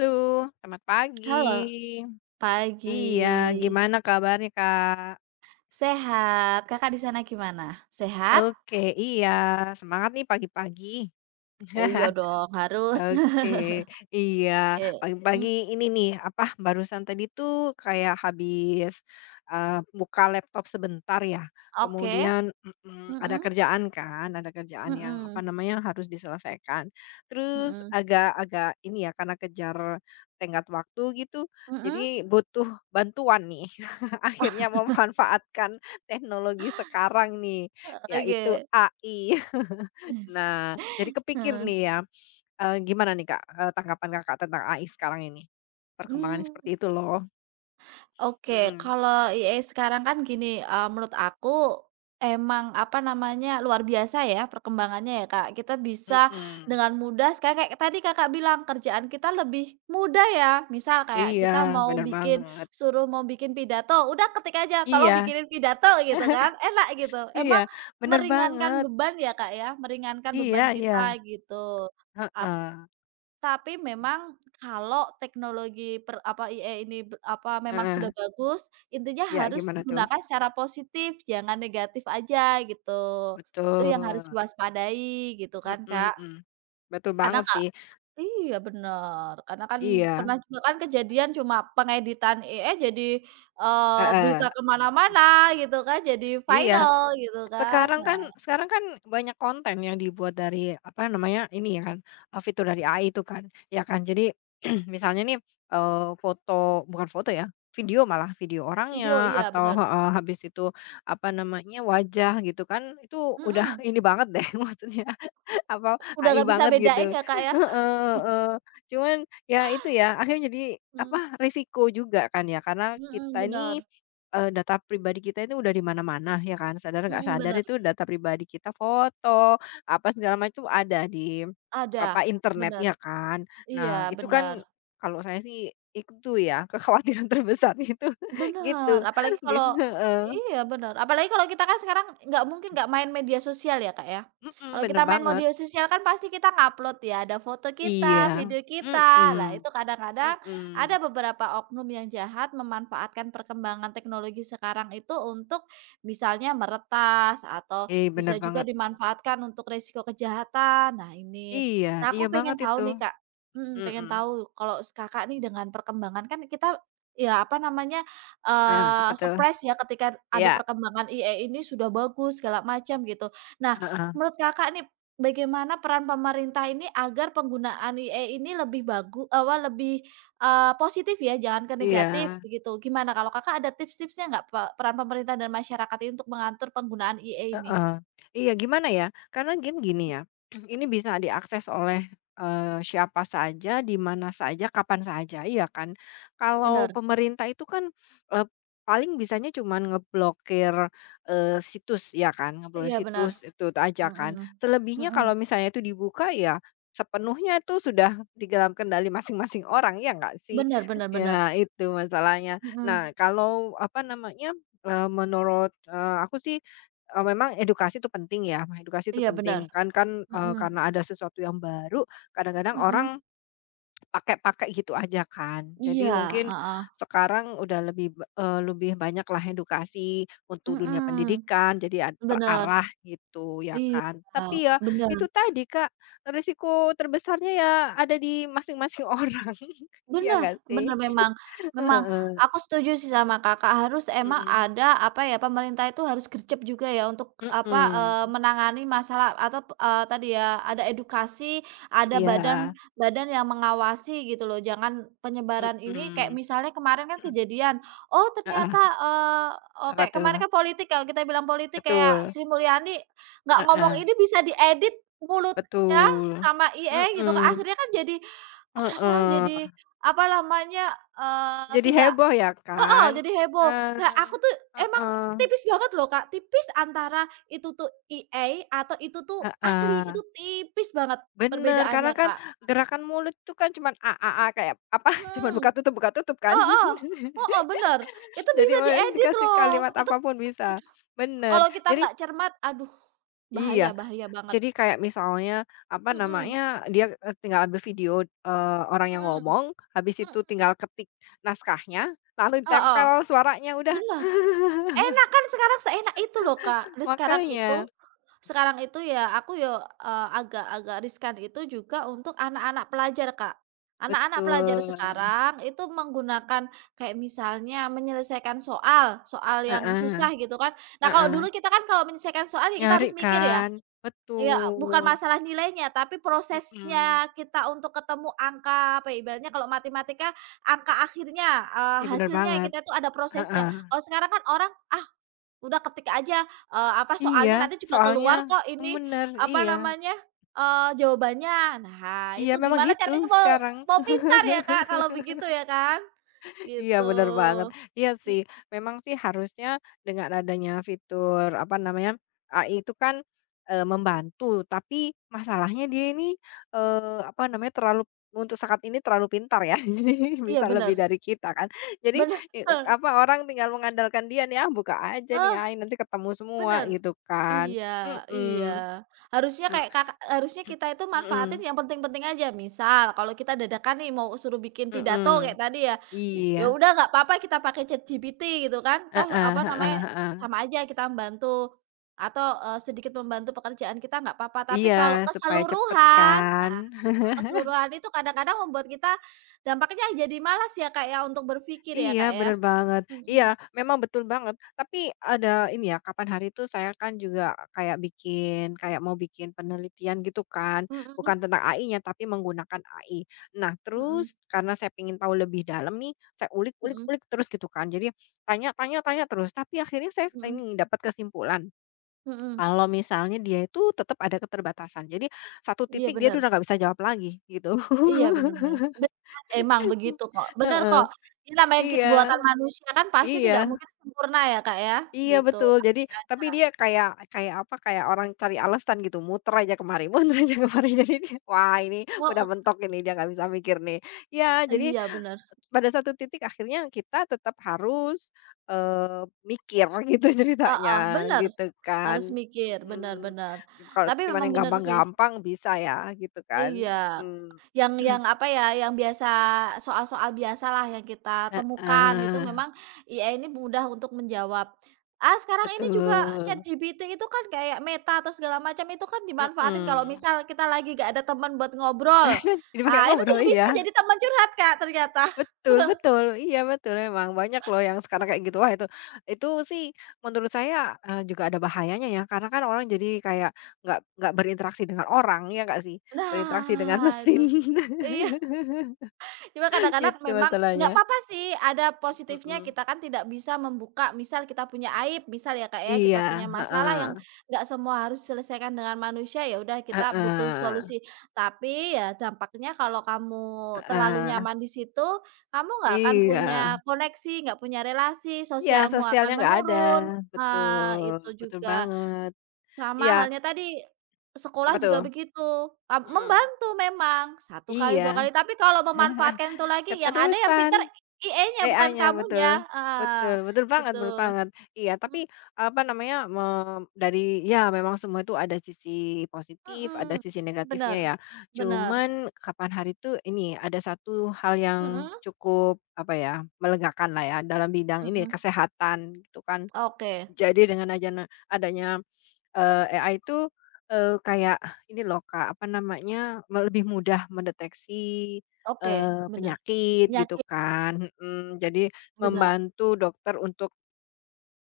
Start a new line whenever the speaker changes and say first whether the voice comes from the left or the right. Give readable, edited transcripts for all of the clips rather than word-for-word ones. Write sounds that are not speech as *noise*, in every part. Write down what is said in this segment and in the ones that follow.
left: Halo, selamat
right: Halo,
left: pagi. Iya,
right: pagi.
left: gimana kabarnya, Kak?
right: Sehat, Kakak di sana gimana? Sehat?
left: Oke, iya, semangat nih pagi-pagi.
right: Oh iya
left: *laughs*
right: dong, harus.
left: Oke,
right: *laughs*
left: iya,
right: Oke, mmm,
left: pagi-pagi ini nih, apa, barusan tadi tuh kayak habis, buka laptop sebentar ya,
right: oke,
left: kemudian ada
right: mhm,
left: kerjaan kan, ada kerjaan yang, apa
right: mhm,
left: namanya, harus diselesaikan. Terus
right: mhm,
left: agak-agak ini ya, karena kejar tenggat waktu gitu,
right: mhm,
left: jadi butuh bantuan nih. *laughs* Akhirnya memanfaatkan teknologi sekarang nih,
right: oke.
left: yaitu AI. *laughs*
right: *laughs*
left: Nah, jadi kepikir
right: Heeh,
left: nih ya. Gimana nih Kak, tanggapan Kakak tentang AI sekarang ini? Perkembangannya
right: mmm.
left: seperti itu loh.
right: Oke,
left: Mhm,
right: kalau EA sekarang kan gini, menurut aku emang, apa namanya, luar biasa ya perkembangannya ya, Kak. Kita bisa
left: mhm.
right: dengan mudah sekarang kayak tadi Kakak bilang kerjaan kita lebih mudah ya. Misal kayak
left: Iya,
right: kita mau
left: bener
right: bikin
left: banget.
right: suruh mau bikin pidato, udah ketik aja, "Tolong
left: Iya
right: bikinin pidato," gitu kan, enak gitu.
left: iya,
right: Emang
left: bener
right: meringankan
left: banget.
right: beban ya, Kak, ya, meringankan
left: Iya
right: beban
left: iya.
right: kita gitu.
left: Heeh
right: Tapi memang kalau teknologi per apa, AI ini be apa, memang
left: heeh.
right: sudah bagus, intinya
left: Iya,
right: harus
left: gimana tuh?
right: digunakan secara positif, jangan negatif aja gitu. Itu yang harus
left: Betul.
right: diwaspadai gitu kan, Kak.
left: Mhm mhm. Betul
right: Karena
left: banget
right: ka
left: sih.
right: Iya bener, karena kan
left: Iya.
right: pernah juga kan kejadian cuma pengeditan AI jadi, berita
left: Heeh.
right: ke mana-mana gitu kan, jadi
left: Iya.
right: viral gitu kan. Nah,
left: Sekarang kan banyak konten yang dibuat dari, apa namanya, ini ya kan, fitur dari AI itu kan, ya kan. Jadi *clears throat* misalnya nih, foto bukan foto ya, video malah, video orangnya
right: video iya
left: atau
right: bener,
left: heeh, habis itu, apa namanya, wajah gitu kan, itu udah *laughs*
right: mhm.
left: ini banget deh *laughs* maksudnya. Apa,
right: Udah
left: AI
right: nggak bisa
left: banget
right: bedain
left: gitu.
right: ya, Kak, ya.
left: Heeh heeh. Cuman ya itu ya, akhirnya jadi
right: Mmm,
left: apa, risiko juga kan ya, karena
right: mhm,
left: kita ini,
right: bener,
left: data pribadi kita itu udah di mana-mana ya kan, sadar nggak
right: mhm,
left: sadar
right: bener.
left: itu data pribadi kita, foto, apa segala macam itu ada di
right: Ada,
left: apa, internet
right: bener.
left: ya kan. Nah
right: Iya,
left: itu kan
right: bener.
left: kalau saya sih itu ya, kekhawatiran *laughs* terbesar itu gitu.
right: Bener, apalagi
left: Di
right: kalau
left: heeh.
right: iya bener, apalagi kalau kita kan sekarang nggak mungkin nggak main media sosial ya, Kak, ya.
left: Mhm,
right: Kalau kita
left: bener
right: main
left: banget.
right: media sosial kan pasti kita ngupload ya, ada foto kita,
left: Iya.
right: video kita. Lah itu
left: Mhm.
right: kadang-kadang ada
left: Mhm.
right: beberapa oknum yang jahat memanfaatkan perkembangan teknologi sekarang itu untuk misalnya meretas atau
left: Ih, bener
right: bisa juga
left: banget.
right: dimanfaatkan untuk resiko kejahatan. Nah ini,
left: Iya
right: nah
left: iya
right: aku pengen
left: banget
right: tahu
left: itu.
right: nih, Kak, mhm, pengen
left: Mhm.
right: tahu kalau Kakak nih dengan perkembangan kan kita ya apa namanya.
left: Heeh, apa tuh?
right: Surprise ya ketika ada
left: Iya.
right: perkembangan AI ini sudah bagus segala macam gitu. Nah,
left: Heeh.
right: menurut Kakak nih bagaimana peran pemerintah ini agar penggunaan AI ini lebih bagu apa lebih, positif ya jangan ke negatif
left: Iya.
right: begitu. Gimana kalau Kakak ada tips-tipsnya nggak peran pemerintah dan masyarakat ini untuk mengatur penggunaan AI ini?
left: Heeh. Iya gimana ya, karena game gini ya, *clears throat* ini bisa diakses oleh, siapa saja, di mana saja, kapan saja, iya kan? Kalau
right: Bener,
left: pemerintah itu kan, eee, paling bisanya cuman ngeblokir, situs ya kan, ngeblokir
right: iya bener,
left: situs, itu aja kan.
right: mhm,
left: Selebihnya
right: mhm,
left: kalau misalnya itu dibuka ya sepenuhnya itu sudah di dalam kendali masing-masing orang, ya nggak sih?
right: bener
left: *laughs*
right: bener bener,
left: Ya itu masalahnya.
right: mhm,
left: Nah kalau apa namanya, menurut, aku sih. Memang edukasi itu penting ya, edukasi itu
right: iya bener,
left: penting kan kan,
right: mhm,
left: karena ada sesuatu yang baru kadang-kadang orang
right: mhm,
left: pakai-pakai gitu aja kan. Jadi
right: iya,
left: mungkin
right: heeh,
left: sekarang udah lebih, lebih banyak lah edukasi untuk dunia
right: mhm,
left: pendidikan jadi ad
right: bener.
left: terarah gitu ya
right: Iya,
left: kan. Tapi ya
right: bener
left: itu tadi Kak, risiko terbesarnya ya ada di masing-masing *laughs* orang, iya
right: bener
left: nggak sih?
right: bener memang memang
left: Heeh,
right: aku setuju sih sama Kakak, harus emang
left: mhm,
right: ada, apa ya, pemerintah itu harus gercep juga ya untuk, apa,
left: mhm,
right: menangani masalah atau, tadi ya, ada edukasi, ada
left: iya,
right: badan badan yang mengawasi gitu loh, jangan penyebaran ini kayak
left: mhm,
right: misalnya kemarin kan kejadian, oh ternyata,
left: heeh,
right: oh
left: apa
right: kayak
left: tuh?
right: kemarin kan politik, kalau kita bilang politik kayak
left: Betul,
right: Sri Mulyani nggak ngomong
left: heeh,
right: ini bisa diedit mulutnya
left: betul,
right: sama IE gitu,
left: mhm,
right: akhirnya kan jadi orang-orang jadi,
left: heeh,
right: apa namanya,
left: jadi
right: tidak
left: heboh ya
right: oh
left: kan?
right: jadi heboh. Nah,
left: Eee,
right: aku tuh emang
left: heeh,
right: tipis banget loh, Kak, tipis antara itu tuh E a atau itu tuh asli,
left: heeh,
right: itu tipis banget
left: bener
right: perbedaannya,
left: karena kan
right: Kak.
left: gerakan mulut tuh kan cuman "a a a" kayak apa, *laughs* cuman
right: Hmm,
left: buka tutup kan.
right: Oh oh oh oh
left: *laughs*
right: bener, itu
left: Jadi
right: bisa
left: mau
right: diedit
left: dikasih
right: loh,
left: kalimat
right: itu
left: apa pun bisa,
right: aduh,
left: bener.
right: kalau kita
left: Jadi
right: nggak cermat, aduh,
left: iya.
right: bahaya bahaya banget.
left: Jadi kayak misalnya, apa
right: Mhm,
left: namanya, dia, tinggal ambil video, eee, orang yang
right: mhm,
left: ngomong, habis itu
right: mhm,
left: tinggal ketik naskahnya, lalu
right: heeh,
left: ditempel suaranya udah.
right: bener.
left: *laughs*
right: Enak kan sekarang seenak itu loh, Kak. Dan
left: Makanya,
right: sekarang itu ya aku ya, agak-agak riskan itu juga untuk anak-anak pelajar, Kak. Anak-anak pelajar
left: betul,
right: sekarang itu menggunakan kayak misalnya menyelesaikan soal, soal yang
left: heeh
right: susah gitu kan. Nah, kalau
left: heeh,
right: dulu kita kan kalau menyelesaikan soal ya kita
left: nyari
right: harus mikir ya,
left: kan,
right: ya bukan
left: betul,
right: masalah nilainya, tapi
left: mhm,
right: prosesnya kita untuk ketemu angka, apa ya, ibaratnya kalau matematika angka akhirnya,
left: ih, bener
right: hasilnya
left: banget,
right: kita itu ada prosesnya.
left: heeh,
right: Kalau sekarang kan orang, "Ah, udah ketik aja, apa
left: iya,
right: soalnya nanti juga
left: soalnya
right: keluar kok ini,
left: bener,
right: apa
left: iya,
right: namanya, jawabannya." Nah,
left: iya
right: itu
left: memang
right: gimana
left: gitu
right: caranya mau
left: sekarang.
right: mau pintar ya, Kak, kalau begitu ya kan?
left: Iya
right: Gitu.
left: bener banget. Iya
right: Mmm,
left: sih, memang sih harusnya dengan adanya fitur, apa namanya, AI itu kan, membantu, tapi masalahnya dia ini, eee, apa namanya, terlalu untuk saat ini terlalu pintar ya, *laughs* jadi
right: iya
left: bisa
right: bener
left: lebih dari kita kan. Jadi,
right: bener,
left: eee, apa, orang tinggal mengandalkan dia nih, "Ah, buka aja nih
right: heeh,
left: AI, nanti ketemu semua,"
right: bener. *laughs*
left: gitu kan.
right: Iya
left: Mhm,
right: iya. Harusnya
left: he
right: kayak Kakak harusnya kita itu manfaatin
left: mhm,
right: yang penting-penting aja. Misal kalau kita dadakan nih mau suruh bikin pidato
left: mhm.
right: kayak tadi ya,
left: Iya,
right: ya udah nggak apa-apa kita pakai ChatGPT gitu kan, toh
left: heeh
right: apa
left: heeh
right: namanya,
left: heeh.
right: sama aja kita membantu atau, sedikit membantu pekerjaan kita nggak apa-apa. Tapi
left: Iya,
right: kalau
left: supaya cepet
right: keseluruhan,
left: kan.
right: nah kalau keseluruhan itu kadang-kadang membuat kita dampaknya jadi malas ya, Kak, ya untuk berpikir ya,
left: Iya,
right: Kak,
left: bener
right: ya?
left: banget. Iya,
right: Mhm,
left: memang betul banget. Tapi ada ini ya, kapan hari itu saya kan juga kayak bikin kayak mau bikin penelitian gitu kan,
right: mhm,
left: bukan tentang AI-nya tapi menggunakan AI. Nah,
right: mhm,
left: terus karena saya ingin tahu lebih dalam nih, saya
right: mhm,
left: ulik-ulik-ulik terus gitu kan. Jadi tanya-tanya-tanya terus, tapi akhirnya saya
right: mhm,
left: ini dapat kesimpulan
right: mhm.
left: kalau misalnya dia itu tetap ada keterbatasan. Jadi satu
right: Iya
left: titik dia
right: benar.
left: udah nggak bisa jawab lagi gitu.
right: Iya, bener bener. Bener, kan? Emang
left: *laughs*
right: begitu kok, bener
left: Heeh.
right: kok. Ini namanya
left: Iya,
right: buatan manusia kan pasti
left: iya.
right: tidak mungkin sempurna ya, Kak, ya,
left: Iya
right: gitu.
left: betul,
right: Pasti
left: jadi tapi dia kayak kayak apa, kayak orang cari alasan gitu, muter aja ke mari *laughs* muter aja ke mari, *laughs* jadi dia, wah ini udah
right: heeh,
left: mentok ini, dia nggak bisa mikir nih. Ya jadi
right: iya bener,
left: pada satu titik akhirnya kita tetap harus, eee, mikir gitu *laughs*
right: heeh,
left: ceritanya,
right: bener,
left: gitu kan.
right: harus mikir, bener
left: Mhm.
right: bener.
left: Kalau
right: Tapi
left: cuman
right: memang
left: yang
right: bener sih,
left: gampang-gampang bisa ya, gitu kan.
right: iya.
left: Mhm.
right: Yang
left: *clears throat*
right: apa ya, yang biasa soal-soal biasalah yang kita temukan itu
left: Heeh,
right: memang IA ini mudah untuk menjawab. Ah, sekarang ini juga
left: betul.
right: ChatGPT itu kan kayak Meta atau segala macam itu kan dimanfaatin kalau
left: Mhm.
right: misal kita lagi gak ada teman buat ngobrol.
left: *laughs* Jadi pakai
right: Ah, itu
left: ngobrol,
right: juga bisa
left: ya.
right: jadi teman curhat, Kak, ternyata. *laughs*
left: Betul betul, iya betul emang, banyak loh yang sekarang kayak gitu. Wah itu sih menurut saya, juga ada bahayanya ya, karena kan orang jadi kayak nggak berinteraksi dengan orang, ya nggak sih? Berinteraksi dengan
right: Nah, itu.
left: mesin,
right: Iya. Cuma
left: *laughs*
right: kadang-kadang
left: itu
right: memang nggak
left: masalahnya.
right: apa-apa sih, ada positifnya
left: Mhm,
right: kita kan tidak bisa membuka misal kita punya aib, misal ya, Kak, ya, kita
left: iya,
right: punya masalah
left: heeh,
right: yang nggak semua harus diselesaikan dengan manusia, ya udah kita butuh
left: heeh,
right: solusi. Tapi ya dampaknya kalau kamu terlalu
left: heeh,
right: nyaman di situ, kamu nggak akan
left: iya,
right: punya koneksi, nggak punya relasi,
left: iya
right: sosialmu akan
left: sosialnya nggak ada,
right: menurun,
left: betul,
right: itu
left: betul
right: juga.
left: banget.
right: Sama
left: Iya,
right: halnya tadi,
left: apa
right: sekolah juga
left: tuh?
right: begitu,
left: Mhm,
right: membantu memang, satu kali, 2
left: iya,
right: kali, tapi kalau memanfaatkan itu lagi yang ada yang pinter
left: keterusan.
right: IE-nya bukan
left: AI-nya
right: kamunya,
left: betul,
right: heeh,
left: betul betul banget betul
right: gitu.
left: banget. Iya,
right: Mmm,
left: tapi apa namanya, me dari ya memang semua itu ada sisi positif, ada
right: mhm,
left: sisi negatifnya
right: bener
left: ya.
right: bener,
left: Cuman kapan hari itu ini ada satu hal yang
right: mhm
left: cukup apa ya, melegakan lah ya dalam bidang ini
right: mhm,
left: kesehatan gitu kan.
right: oke
left: Jadi dengan adanya adanya AI itu, kayak ini loh Kak, apa namanya, me lebih mudah mendeteksi,
right: oke, bener,
left: penyakit gitu
right: penyakit,
left: kan, mhm, jadi
right: bener,
left: membantu dokter untuk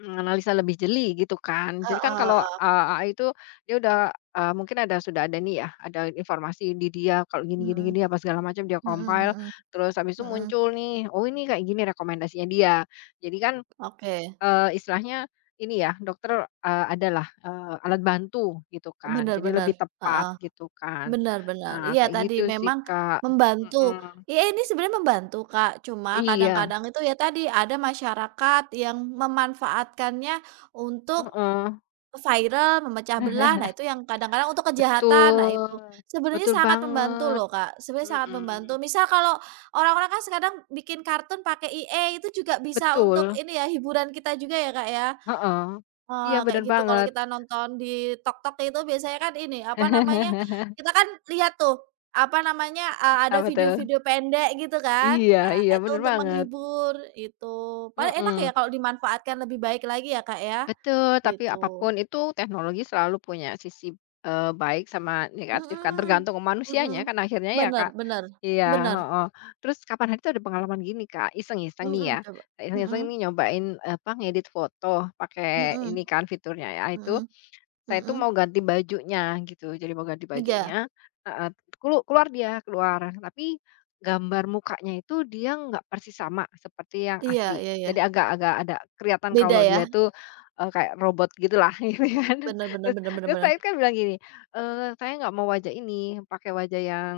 left: menganalisa lebih jeli gitu kan.
right: heeh
left: Jadi kan kalau,
right: heeh,
left: AI itu dia udah, mungkin ada sudah ada nih ya, ada informasi di dia kalau gini gini
right: mhm
left: gini apa segala macam dia
right: mhm
left: compile,
right: mhm
left: terus habis itu
right: mhm,
left: muncul nih, oh ini kayak gini rekomendasinya dia. Jadi kan
right: oke,
left: Istilahnya ini ya, dokter, adalah, alat bantu gitu kan,
right: bener
left: jadi
right: bener,
left: lebih tepat
right: heeh.
left: gitu kan.
right: Benar benar.
left: Nah,
right: Iya
left: kayak
right: tadi
left: gitu sih,
right: memang
left: Kak.
right: membantu.
left: Mhm,
right: Iya ini sebenarnya membantu, Kak, cuma
left: iya,
right: kadang-kadang itu ya tadi ada masyarakat yang memanfaatkannya untuk
left: heeh,
right: viral, memecah belah,
left: *laughs*
right: nah itu yang kadang-kadang untuk kejahatan, nah itu.
left: betul,
right: Sebenarnya
left: betul
right: sangat membantu
left: banget,
right: loh, Kak, sebenarnya sangat membantu.
left: mhm,
right: Misal kalau orang-orang kan sekarang bikin kartun pakai i a itu juga bisa untuk
left: betul,
right: ini ya, hiburan kita juga ya, Kak, ya?
left: heeh,
right: Wah,
left: iya
right: kayak
left: bener
right: gitu kalau
left: banget.
right: kita nonton di TikTok itu biasanya kan ini, apa namanya,
left: *laughs*
right: kita kan lihat tuh, apa namanya, ada
left: Apa tuh?
right: video-video pendek gitu kan.
left: Iya
right: Nah,
left: iya,
right: itu
left: bener
right: untuk
left: banget,
right: menghibur, itu. Paling enak ya
left: mhm.
right: kalau dimanfaatkan lebih baik lagi ya, Kak, ya,
left: Betul, tapi
right: gitu.
left: apapun itu teknologi selalu punya sisi, baik sama negatif kan,
right: Mhm,
left: tergantung
right: mhm.
left: manusianya kan akhirnya ya,
right: Bener
left: Kak.
right: bener
left: Iya,
right: bener.
left: heeh. Terus kapan hari itu ada pengalaman gini, Kak, iseng-iseng nih
right: Mhm,
left: ya,
right: coba.
left: iseng-iseng nih
right: Mhm
left: nyobain, apa, ngedit foto pakai
right: mhm
left: ini kan fiturnya ya itu,
right: mhm
left: saya itu
right: mhm.
left: mau ganti bajunya gitu, jadi mau ganti bajunya
right: Iya
left: heeh, kelu keluar dia, keluar. Tapi gambar mukanya itu dia nggak persis sama seperti yang
right: iya
left: asli.
right: iya iya.
left: Jadi agak-agak ada kelihatan
right: Beda
left: kalau dia
right: ya?
left: itu, kayak robot gitulah *laughs* gitu kan.
right: Bener bener
left: Terus
right: bener bener
left: terus
right: bener.
left: saya kan bilang gini, "Saya nggak mau wajah ini, pakai wajah yang,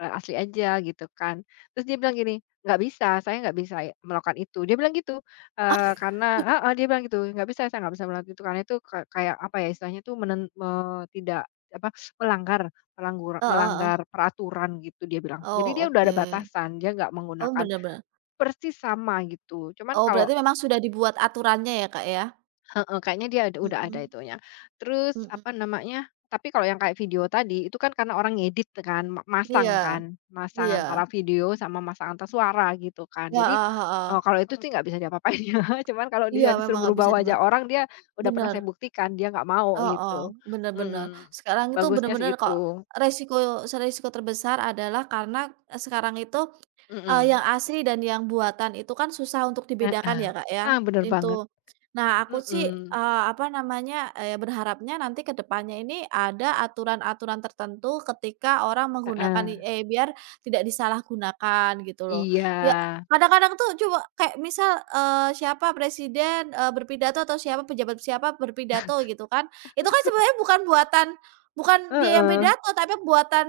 left: asli aja," gitu kan. Terus dia bilang gini, "Nggak bisa, saya nggak bisa melakukan itu." Dia bilang gitu.
right: *laughs*
left: Karena heeh, dia bilang gitu, "Nggak bisa, saya nggak bisa melakukan itu, karena itu ka kayak apa ya, istilahnya itu menen me tidak apa, melanggar melanggur
right: Heeh heeh.
left: melanggar peraturan," gitu dia bilang. Jadi
right: Oh,
left: dia udah ada
right: oke.
left: batasan, dia nggak
right: Oh,
left: menggunakan
right: bener bener.
left: persis sama gitu. Cuman
right: Oh,
left: kalau
right: berarti memang sudah dibuat aturannya ya, Kak, ya?
left: heeh, kayaknya dia ada udah ada
right: Mhm,
left: itunya. Terus apa
right: mhm.
left: namanya, tapi kalau yang kayak video tadi, itu kan karena orang ngedit kan, ma masang
right: Iya
left: kan, masang antara
right: iya.
left: video sama masang antara suara gitu kan. Jadi,
right: Heeh heeh.
left: kalau itu mhm sih nggak bisa diapa-apain ya, *laughs* cuman kalau
right: Iya,
left: dia
right: memang
left: disuruh
right: nggak
left: merubah
right: bisa
left: wajah orang, dia udah pernah
right: bener,
left: saya buktikan, dia nggak mau
right: heeh,
left: gitu.
right: bener bener.
left: Mhm,
right: Sekarang itu
left: bagusnya
right: bener-bener
left: sih
right: kok
left: itu.
right: resiko terbesar adalah karena, sekarang itu yang
left: Mhm,
right: asli dan yang buatan itu kan susah untuk dibedakan
left: heeh.
right: ya, Kak, ya,
left: Ah, bener banget.
right: itu. Nah, aku sih,
left: Mhm,
right: apa namanya, berharapnya nanti ke depannya ini ada aturan-aturan tertentu ketika orang menggunakan
left: heeh.
right: AI biar tidak disalahgunakan gitu loh.
left: Iya,
right: Ya, kadang-kadang tuh coba kayak misal, siapa presiden, berpidato atau siapa pejabat siapa berpidato gitu kan, itu kan sebenarnya bukan dia yang
left: heeh,
right: pidato tapi buatan,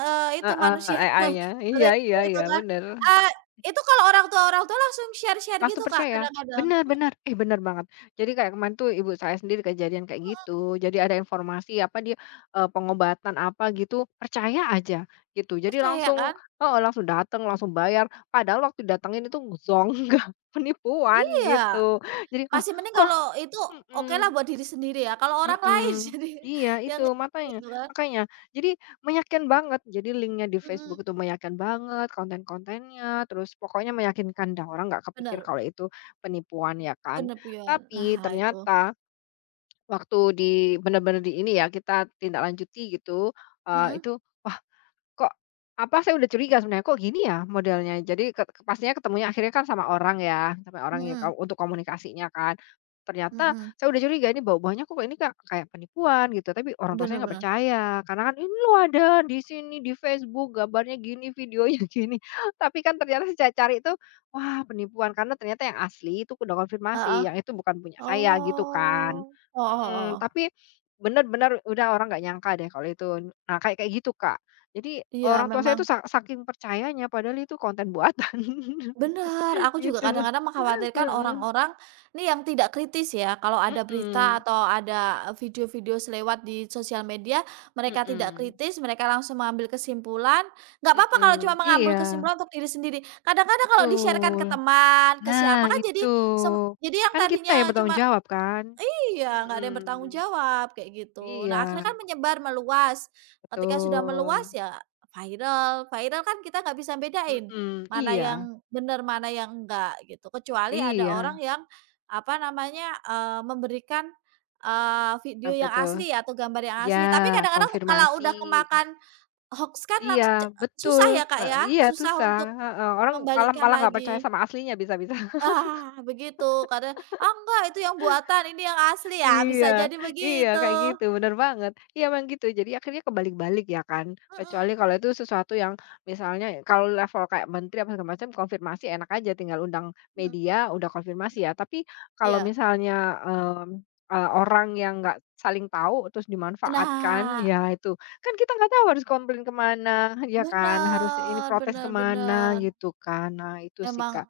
right: itu
left: heeh,
right: manusia, *laughs*
left: AI-nya. Iya
right: Katanya
left: iya
right: gitu
left: iya,
right: kan.
left: bener.
right: Eee, itu kalau orang tua langsung share-share gitu,
left: Langsung
right: Kak,
left: percaya?
right: kadang-kadang. Mhm,
left: Benar-benar, eh, benar banget. Jadi kayak kemarin tuh ibu saya sendiri kejadian kayak gitu. Jadi ada informasi apa dia, pengobatan apa gitu, percaya aja gitu. Jadi
right: percaya
left: langsung
right: kan?
left: oh langsung datang, langsung bayar. Padahal waktu datangin itu zonk, *laughs* penipuan
right: Iya,
left: gitu. Jadi, wah
right: masih mending
left: kok
right: kalau itu okelah
left: mhm.
right: buat diri sendiri ya, kalau orang lain *laughs*
left: Mhm,
right: jadi
left: iya
right: yang
left: itu matanya
right: gitu kan.
left: makanya jadi meyakinkan banget jadi linknya di
right: Mhm,
left: Facebook itu meyakinkan banget konten-kontennya terus pokoknya meyakinkan dah orang nggak kepikir
right: bener,
left: kalau itu penipuan ya kan
right: penepian.
left: tapi
right: Nah itu.
left: ternyata waktu di benar-benar di ini ya kita tindak lanjuti gitu, itu
right: Mhm
left: wah. Kok apa, saya udah curiga sebenarnya, kok gini ya modelnya? Jadi ket pastinya ketemunya akhirnya kan sama orang ya
right: mhm
left: kau untuk komunikasinya kan. Ternyata
right: mhm,
left: saya udah curiga ini bau-baunya kok ini ka kayak penipuan gitu, tapi orang tua
right: bener
left: saya nggak
right: bener.
left: percaya, karena kan, "Ini loh ada di sini, di Facebook, gambarnya gini, videonya *laughs* gini." Tapi kan ternyata saya cari itu, wah penipuan, karena ternyata yang asli itu udah
right: Heeh.
left: konfirmasi, yang itu bukan punya saya gitu kan.
right: Oh. Heeh
left: Mhm,
right: heeh.
left: tapi benar-benar udah orang nggak nyangka deh kalau itu. Nah, kayak kayak gitu, Kak. Jadi
right: Iya
left: orang tua saya
right: memang
left: itu sa saking percayanya padahal itu konten buatan
right: benar
left: *laughs*
right: aku juga
left: gitu,
right: kadang-kadang mengkhawatirkan
left: heeh.
right: orang-orang nih yang tidak kritis ya, kalau ada berita
left: Mhm
right: atau ada video-video selewat di sosial media, mereka tidak
left: mhm
right: kritis, mereka langsung mengambil kesimpulan. Nggak apa-apa kalau cuma
left: mhm,
right: mengambil
left: iya
right: kesimpulan untuk diri sendiri. Kadang-kadang kalau di sharekan
left: betul.
right: ke teman, ke siapa
left: Nah
right: kan jadi
left: itu,
right: sem jadi yang
left: kan kita
right: tadinya
left: yang bertanggung
right: cuma
left: jawab kan?
right: iya, nggak ada yang bertanggung
left: Mhm,
right: jawab, kayak gitu.
left: iya
right: Nah, akhirnya kan menyebar, meluas. Ketika sudah meluas
left: betul,
right: ya viral. Viral kan kita nggak bisa bedain
left: mhm,
right: mana
left: iya
right: yang benar, mana yang enggak gitu. Kecuali ada
left: iya,
right: orang yang apa namanya, memberikan, video
left: apa
right: yang
left: tuh?
right: asli atau gambar yang
left: Iya
right: asli. Tapi kadang-kadang kalau
left: konfirmasi,
right: udah kemakan hoax kan
left: iya betul,
right: susah ya, Kak, ya,
left: iya
right: susah
left: susah,
right: untuk
left: heeh, orang malah
right: membalikkan
left: malah nggak percaya
right: lagi.
left: sama aslinya bisa-bisa.
right: Ah, begitu karena, "Ah, enggak itu yang buatan ini yang asli ya," bisa
left: Iya
right: jadi
left: iya,
right: begitu.
left: kayak gitu, bener banget. Iya memang gitu, jadi akhirnya kebalik-balik ya kan,
right: Mhm,
left: kecuali kalau itu sesuatu yang misalnya kalau level kayak menteri apa segala macam konfirmasi enak aja tinggal undang
right: mhm,
left: media, udah konfirmasi ya. Tapi kalau
right: iya.
left: misalnya, mmm, orang yang nggak saling tahu terus dimanfaatkan,
right: Nah,
left: ya itu, kan kita nggak tahu harus komplain kemana, ya kan, harus ini
right: bener
left: protes
right: bener
left: kemana
right: bener.
left: gitu kan. Nah itu sih
right: Emang
left: Kak.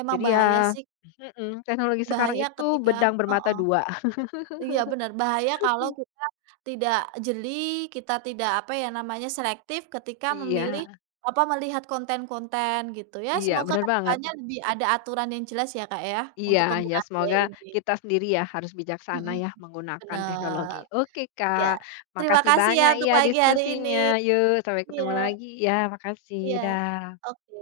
right: emang
left: Jadi
right: bahaya
left: ya
right: sih,
left: mhm, teknologi sekarang
right: bahaya
left: itu
right: ketika
left: bedang bermata
right: heeh,
left: dua. *laughs*
right: iya bener, bahaya kalau kita tidak jeli, kita tidak apa ya namanya, selektif ketika memilih.
left: Iya.
right: Mhm. Apa, melihat konten-konten gitu ya.
left: Iya,
right: Semoga
left: benar
right: ke
left: banget.
right: depannya lebih ada aturan yang jelas ya, Kak, ya,
left: Iya,
right: untuk
left: ya
right: penggunaan biaya
left: semoga
right: ini.
left: kita sendiri ya harus bijaksana
right: Mhm,
left: ya menggunakan teknologi.
right: bener.
left: Oke,
right: Iya,
left: Kak.
right: terima
left: Makasih
right: kasih ya
left: banyak
right: untuk
left: ya
right: pagi hari ini.
left: diskusinya. Yuk, sampai
right: Iya
left: ketemu lagi ya. Makasih.
right: iya,
left: Dah.
right: oke.